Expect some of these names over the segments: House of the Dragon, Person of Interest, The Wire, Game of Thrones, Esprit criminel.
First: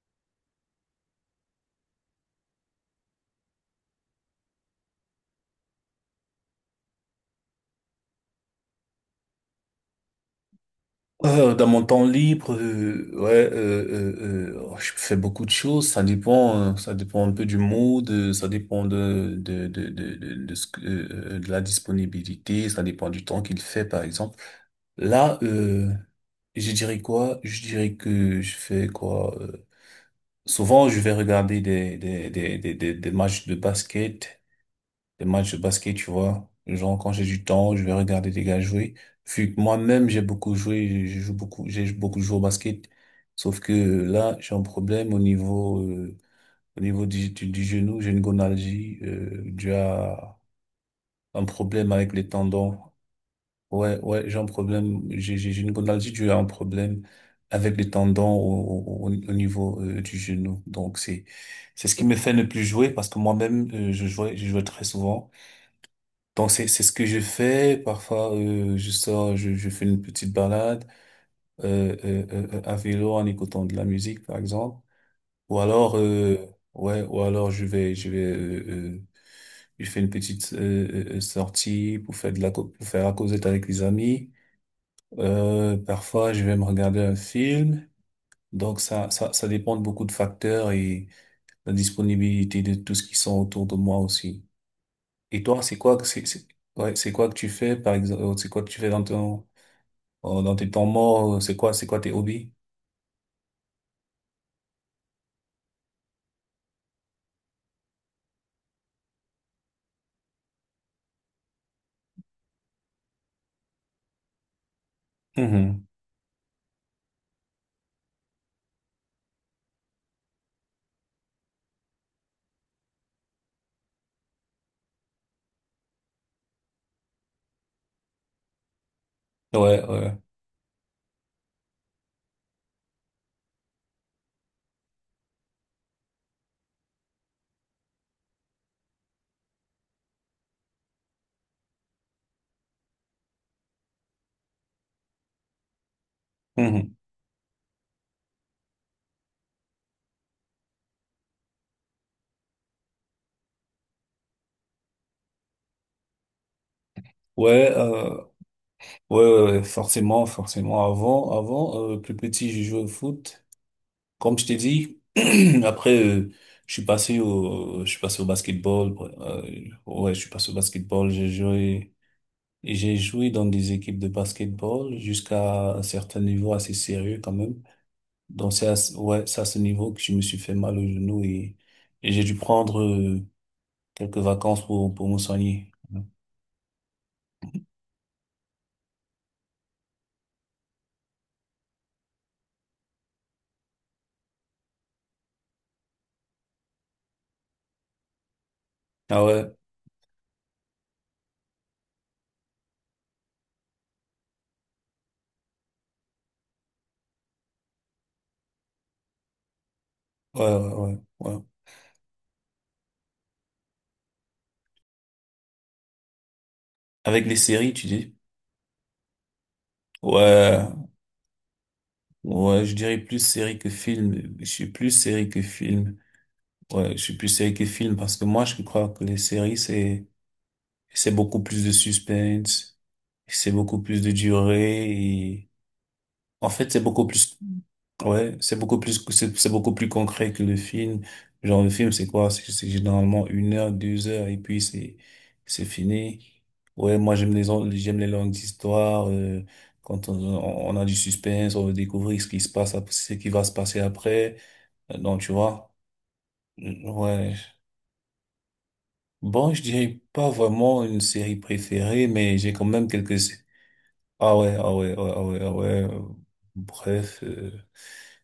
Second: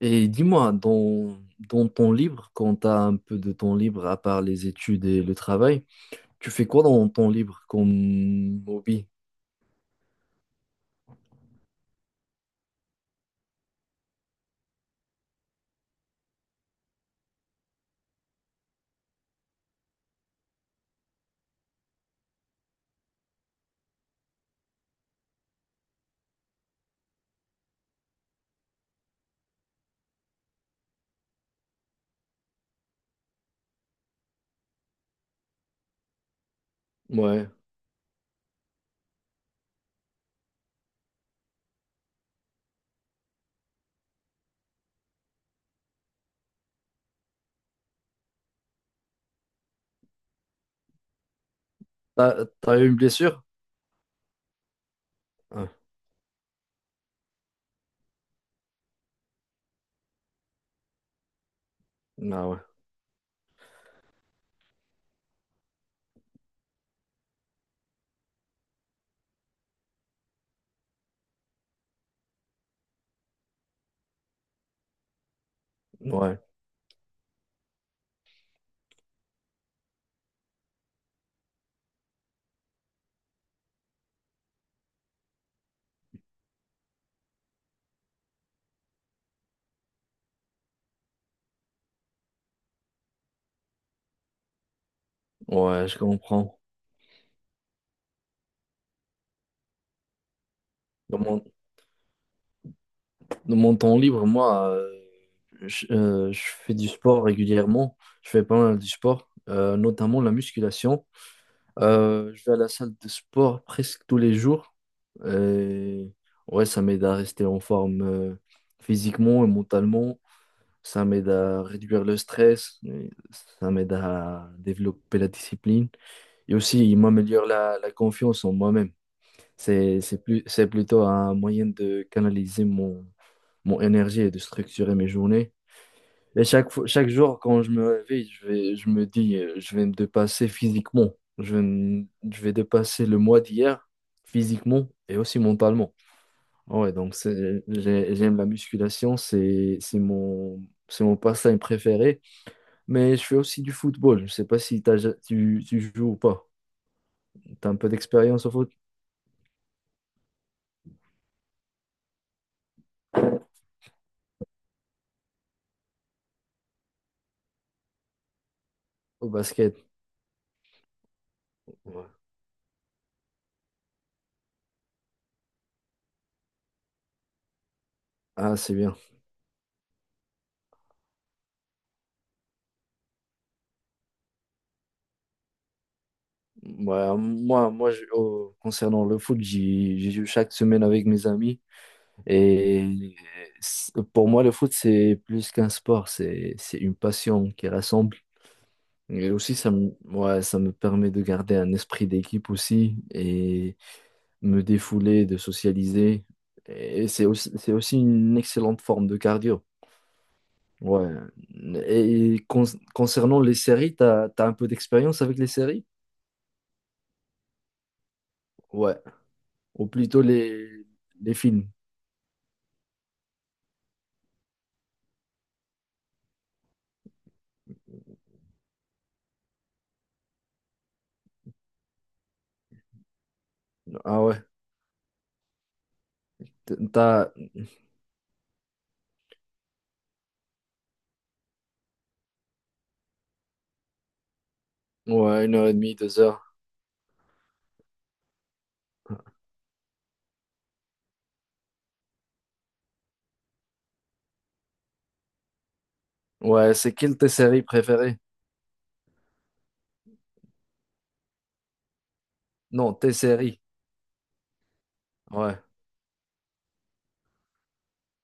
Et dis-moi, dans, dans ton libre, quand tu as un peu de temps libre, à part les études et le travail, tu fais quoi dans ton libre comme hobby? Dans mon temps libre, oh, je fais beaucoup de choses. Ça dépend un peu du mood. Ça dépend de de la disponibilité. Ça dépend du temps qu'il fait, par exemple. Là, je dirais quoi? Je dirais que je fais quoi? Souvent, je vais regarder des matchs de basket, tu vois. Genre, quand j'ai du Ouais. temps, je vais regarder des gars jouer. Vu que moi-même, j'ai beaucoup joué, je joue beaucoup, j'ai beaucoup joué au basket. Sauf que là, j'ai un problème au niveau du genou. J'ai une gonalgie, due à un problème avec les T'as, t'as tendons. eu une blessure? Ouais, ouais, j'ai un problème, j'ai Ah, une gonalgie due à un problème avec les tendons au niveau, du genou. Donc, c'est ce qui me fait ne ah ouais, plus jouer parce que moi-même, je jouais très souvent. Donc c'est ce que je fais. Parfois je sors, je fais une petite balade à vélo en écoutant de la musique par exemple. Ou alors ouais, ouais, ou alors je vais euh, je fais une petite sortie pour faire de la co- pour faire la causette avec les amis. Parfois je vais me regarder un film. Donc ça dépend de beaucoup de facteurs et la disponibilité de tout ce qui sont autour de moi aussi. Et toi, c'est ouais, quoi je que c'est- comprends. ouais, c'est quoi que tu fais par exemple, c'est quoi que tu fais dans ton dans tes temps Dans morts, mon, c'est quoi, c'est quoi tes hobbies? dans mon temps libre, moi, je fais du sport régulièrement. Je fais pas mal du sport, notamment la musculation. Je vais à la salle de sport presque tous les jours. Mhm. Et ouais, ça m'aide à rester en forme physiquement et mentalement. Ça m'aide à réduire le stress. Et ça m'aide à développer la discipline. Et aussi, il m'améliore la, la confiance en moi-même. Ouais, ouais. C'est plus, c'est plutôt un moyen de canaliser mon, mon énergie et de structurer mes journées. Et chaque fois, chaque jour, quand je me réveille, je vais, je me dis, je vais me dépasser physiquement. Je vais, je vais dépasser le mois d'hier physiquement et aussi mentalement. Ouais, Mhm. donc j'aime la musculation, c'est mon passe-temps préféré. Mais je fais aussi du football. Je sais pas si tu, tu joues ou pas. T'as Ouais, un peu d'expérience au foot, ouais, ouais, ouais, forcément, forcément. Avant, avant, plus petit, je jouais au foot. Comme je t'ai dit, après, je suis passé au basketball. Ouais. au basket. Ouais, je suis passé au basketball. Ouais. J'ai joué dans des équipes de basketball jusqu'à un certain niveau assez sérieux quand même. Donc Ah, c'est bien. ouais, c'est à ce niveau que je me suis fait mal au genou, et j'ai dû prendre quelques vacances pour me soigner. Ouais, moi, moi, concernant le foot, j'y j'y joue chaque semaine avec mes amis. Et pour moi, le foot, c'est plus qu'un sport, c'est une passion qui rassemble. Ah Et ouais, aussi, ça me, ouais, ça me permet de garder un esprit d'équipe aussi et me défouler, de socialiser. Et c'est aussi une excellente forme de cardio. ouais, ouais, Ouais. ouais. Ouais. Et concernant les séries, t'as, t'as un peu d'expérience avec les séries? Avec les séries, tu dis? Ouais. Ou plutôt Ouais, les films. ouais, je dirais plus série que film. Je suis plus série que film. Ouais, je suis plus série que film parce que moi, je crois que les séries, c'est beaucoup plus de suspense, c'est beaucoup plus de Ah ouais. durée. En fait, c'est beaucoup T'as, plus, ouais, c'est beaucoup plus, c'est beaucoup plus concret que le film. Genre, le film, c'est quoi? C'est généralement une heure, deux heures, et puis ouais, une c'est heure et demie, deux fini. heures. Ouais, moi, j'aime les longues histoires, quand on a du suspense, on veut découvrir ce qui se passe, ce qui va se passer après. Donc, tu vois. Ouais, c'est quelle tes Ouais. séries préférées? Bon, je dirais pas vraiment une série préférée, mais j'ai quand même Non, tes quelques... séries. Ah ouais, ah ouais, ah ouais, ah ouais, ah Ouais. ouais. Bref,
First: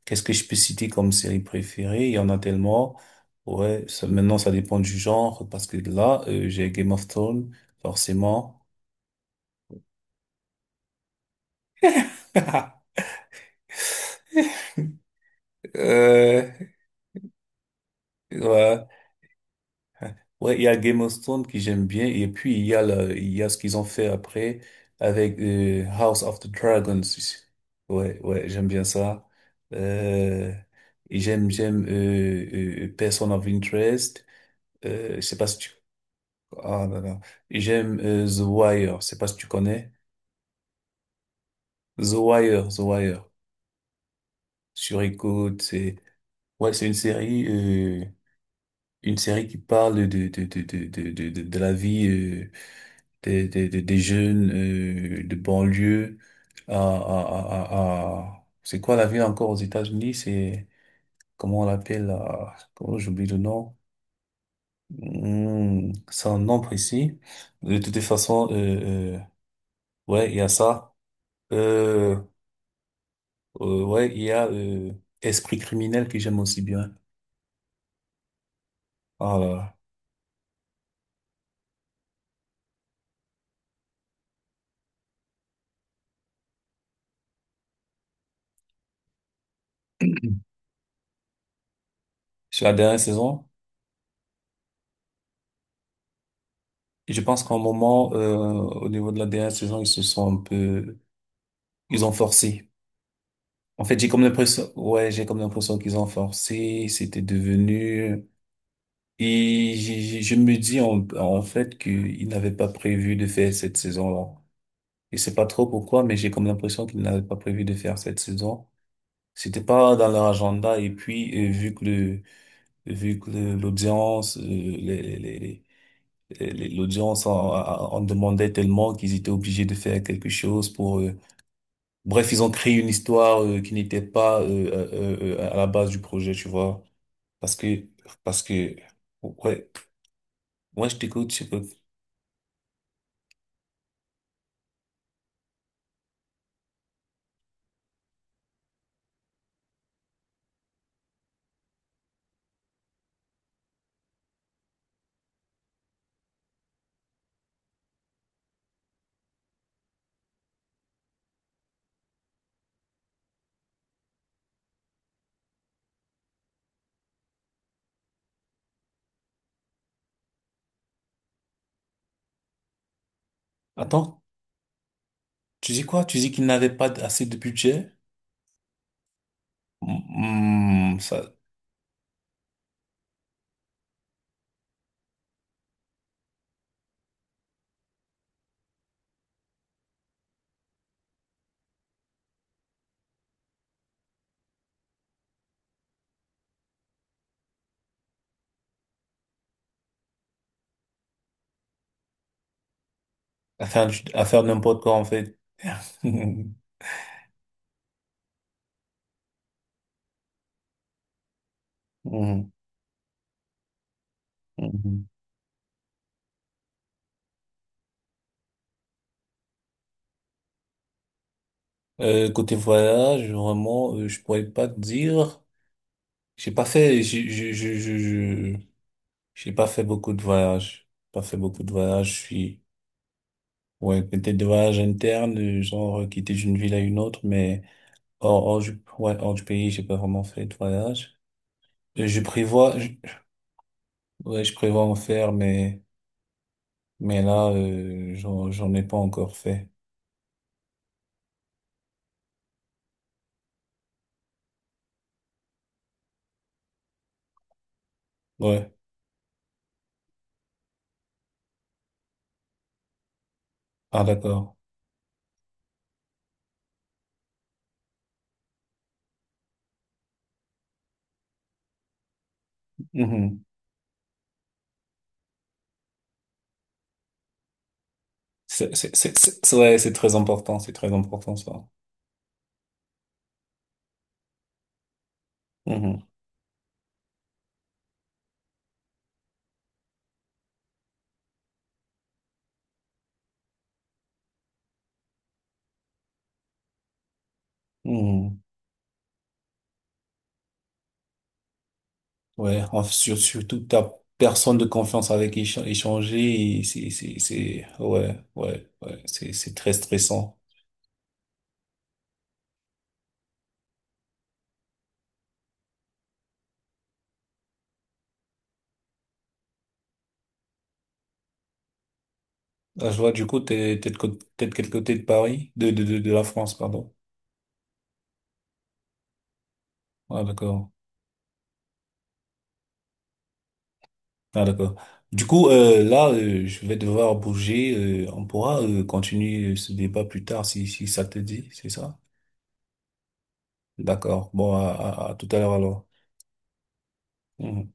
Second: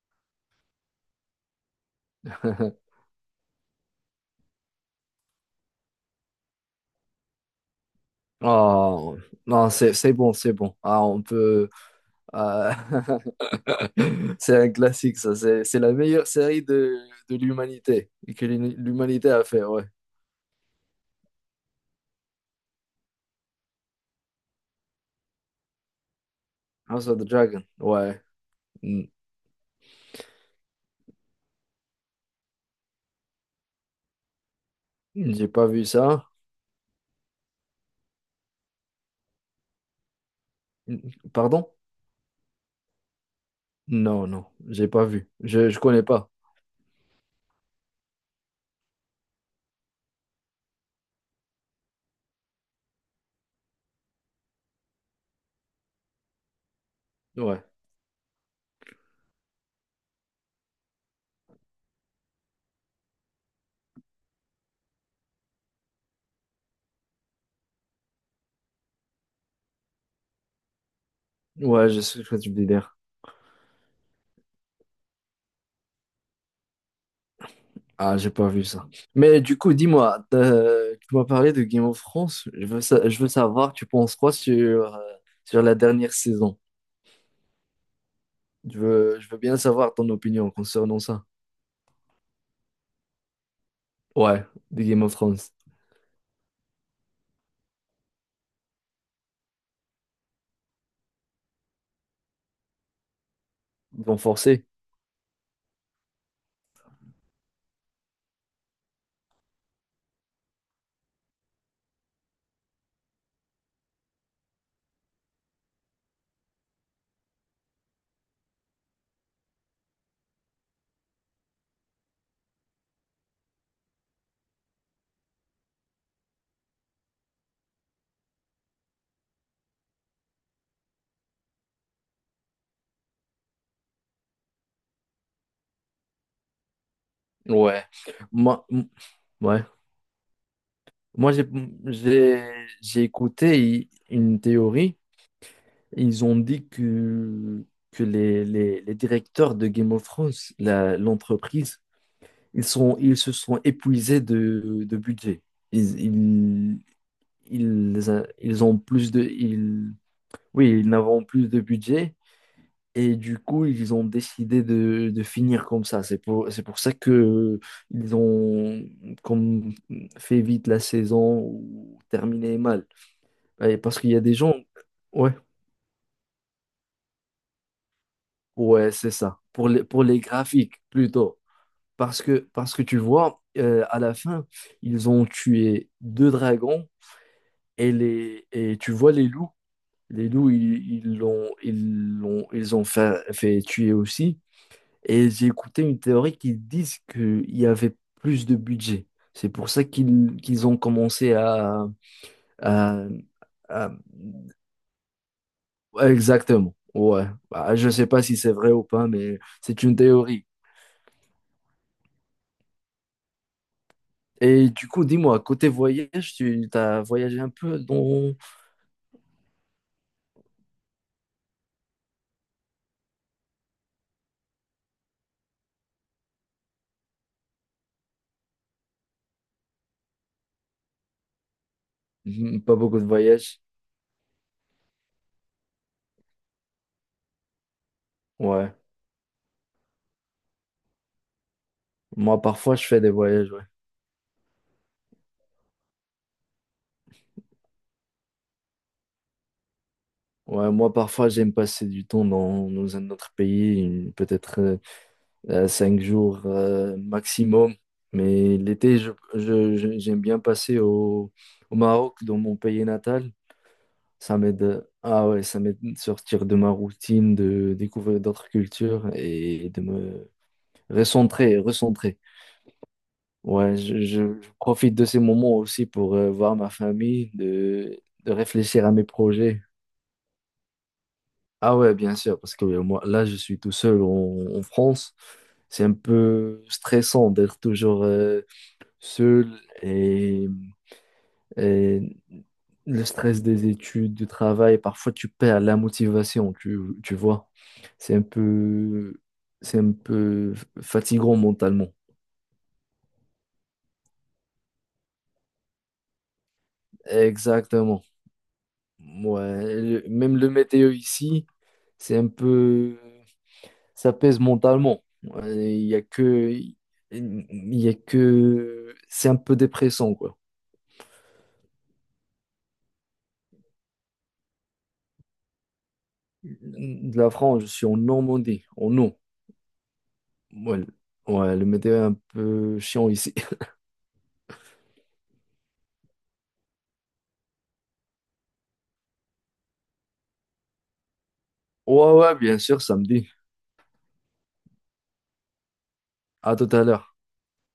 qu'est-ce que je peux citer comme série préférée? Il y en a tellement. Ouais, ça, maintenant ça dépend du genre, parce que là, j'ai Game of Thrones, forcément. Oh, non, c'est bon, c'est bon. Ah, on peut. Ah, c'est un classique, ça. C'est la meilleure Euh, série de l'humanité et que ouais, l'humanité a fait, ouais. ouais, il y a Game of Thrones qui j'aime bien, et puis il y a le, il y a ce qu'ils ont fait après avec House of the Dragons. House of the Dragon, Ouais, ouais. ouais, j'aime bien Hmm, ça. Euh, et j'aime, j'aime Person of Interest. Je sais pas j'ai si pas tu... vu ça. Ah là là. J'aime The Wire. Je sais pas si tu connais. Hmm, pardon? The Wire, The Wire. Non, non, j'ai Sur pas vu. écoute, Je c'est... connais pas. Ouais, c'est une série... une série qui parle de la vie des jeunes de banlieue Ouais. C'est quoi la ville encore aux États-Unis? C'est... Comment on l'appelle? Là, comment j'oublie le nom? Hmm, c'est un nom précis. De toute façon, ouais, il y a ça. Ouais, je Euh, sais ce que tu veux dire. Ouais, il y a Esprit criminel que j'aime aussi bien. Ah, j'ai pas vu ça. Ah Mais là du coup, là. dis-moi, tu m'as parlé de Game of Thrones. Je veux, je veux savoir, tu penses quoi sur, sur la dernière saison? Je veux bien savoir ton opinion concernant ça. Sur la dernière saison, Ouais, de Game of Thrones. je pense qu'à un moment, au niveau de la dernière saison, ils se sont un peu, ils ont forcé. En fait, Ils j'ai vont comme forcer. l'impression, ouais, j'ai comme l'impression qu'ils ont forcé. C'était devenu. Je me dis en, en fait qu'ils n'avaient pas prévu de faire cette saison-là. Je sais pas trop pourquoi, mais j'ai comme l'impression qu'ils n'avaient pas prévu de faire cette saison. C'était pas dans leur agenda. Et puis, vu que l'audience, l'audience en, en demandait tellement qu'ils étaient obligés de faire quelque chose pour... Bref, ils ont créé une histoire qui n'était pas à la base du projet, tu vois. Parce Ouais. que... Parce Moi, que... ouais. Ouais, ouais, je t'écoute. Moi, j'ai, j'ai écouté une théorie. Ils ont dit que les directeurs de Game of Thrones, l'entreprise, ils sont, ils se sont épuisés de budget. Ils, ils, ils, ils ont plus de, ils, oui, ils n'avaient plus de budget et du coup, ils ont décidé de finir comme ça. C'est pour ça que ils ont comme fait vite la saison ou terminé mal. Et parce qu'il y Attends, a des gens, ouais, tu dis quoi? Tu dis qu'ils n'avaient pas assez de budget? ouais, c'est ça. Pour les graphiques Hmm, ça, plutôt. Parce que tu vois, à la fin, ils ont tué deux dragons. Et, les, et tu vois les loups. Les loups, ils ils l'ont, ils l'ont, ils ont fait, fait tuer aussi. Et j'ai écouté une théorie qui disent qu'il y avait plus de budget. C'est pour ça qu'ils ont commencé à, à- à- à faire n'importe quoi, en fait. exactement. Ouais. Bah, je sais pas si c'est vrai ou pas, mais c'est une théorie. Mhm. Et du coup, Mhm. dis-moi, côté voyage, tu as voyagé un peu dans... Côté voyage, vraiment, je pourrais pas te dire. J'ai pas fait, j'ai- J'ai pas fait beaucoup de voyages. Pas fait beaucoup de voyages. Je Hmm, suis, pas beaucoup de voyages. ouais, peut-être des voyages internes, genre quitter d'une ville à une autre, mais hors, hors Ouais. du, ouais, hors du pays, j'ai pas vraiment fait de voyage. Euh, Je Moi, parfois, prévois, je je- fais des voyages. Ouais. ouais, je prévois en faire, mais là, j'en ai pas encore fait. Ouais, moi, parfois, j'aime passer du temps dans, dans un autre pays, peut-être 5 jours maximum. Mais Ouais. l'été, je, j'aime bien passer au, au Maroc, dans mon pays natal. Ah, Ça d'accord. m'aide, ah ouais, ça m'aide de sortir de ma routine, de découvrir d'autres cultures et de me recentrer, recentrer. Mhm. Ouais, je, je profite de ces moments aussi pour voir ma famille, de C'est, réfléchir à c'est, mes c'est, projets. ouais, c'est très important, ça. Ah ouais, bien sûr, parce que moi, là, je suis tout seul en, en France. C'est un Mhm. peu stressant d'être toujours seul et, et le stress des études, du travail, parfois tu perds la motivation, tu vois. C'est un Mhm. peu, c'est un peu fatigant mentalement. Ouais, surtout que t'as personne de confiance avec qui échanger, et c'est, Exactement. ouais, ouais, ouais, c'est Ouais, très le- stressant. même le météo ici, c'est un peu ça pèse mentalement. Il y a que, il y a que, c'est un peu dépressant quoi. Ah, je vois. Du coup, t'es de quel côté de Paris? De, de la France, pardon. De la France, je suis en Normandie, en eau. Ah, d'accord. Ouais, ouais, le météo est un peu chiant ici. Ah, d'accord. Du coup, là, je vais devoir bouger. On pourra, continuer ce débat plus tard, si, si ça te dit, c'est ça? Ouais, ouais, bien sûr, samedi. D'accord. Bon, à tout à l'heure alors. À tout à l'heure. Mhm.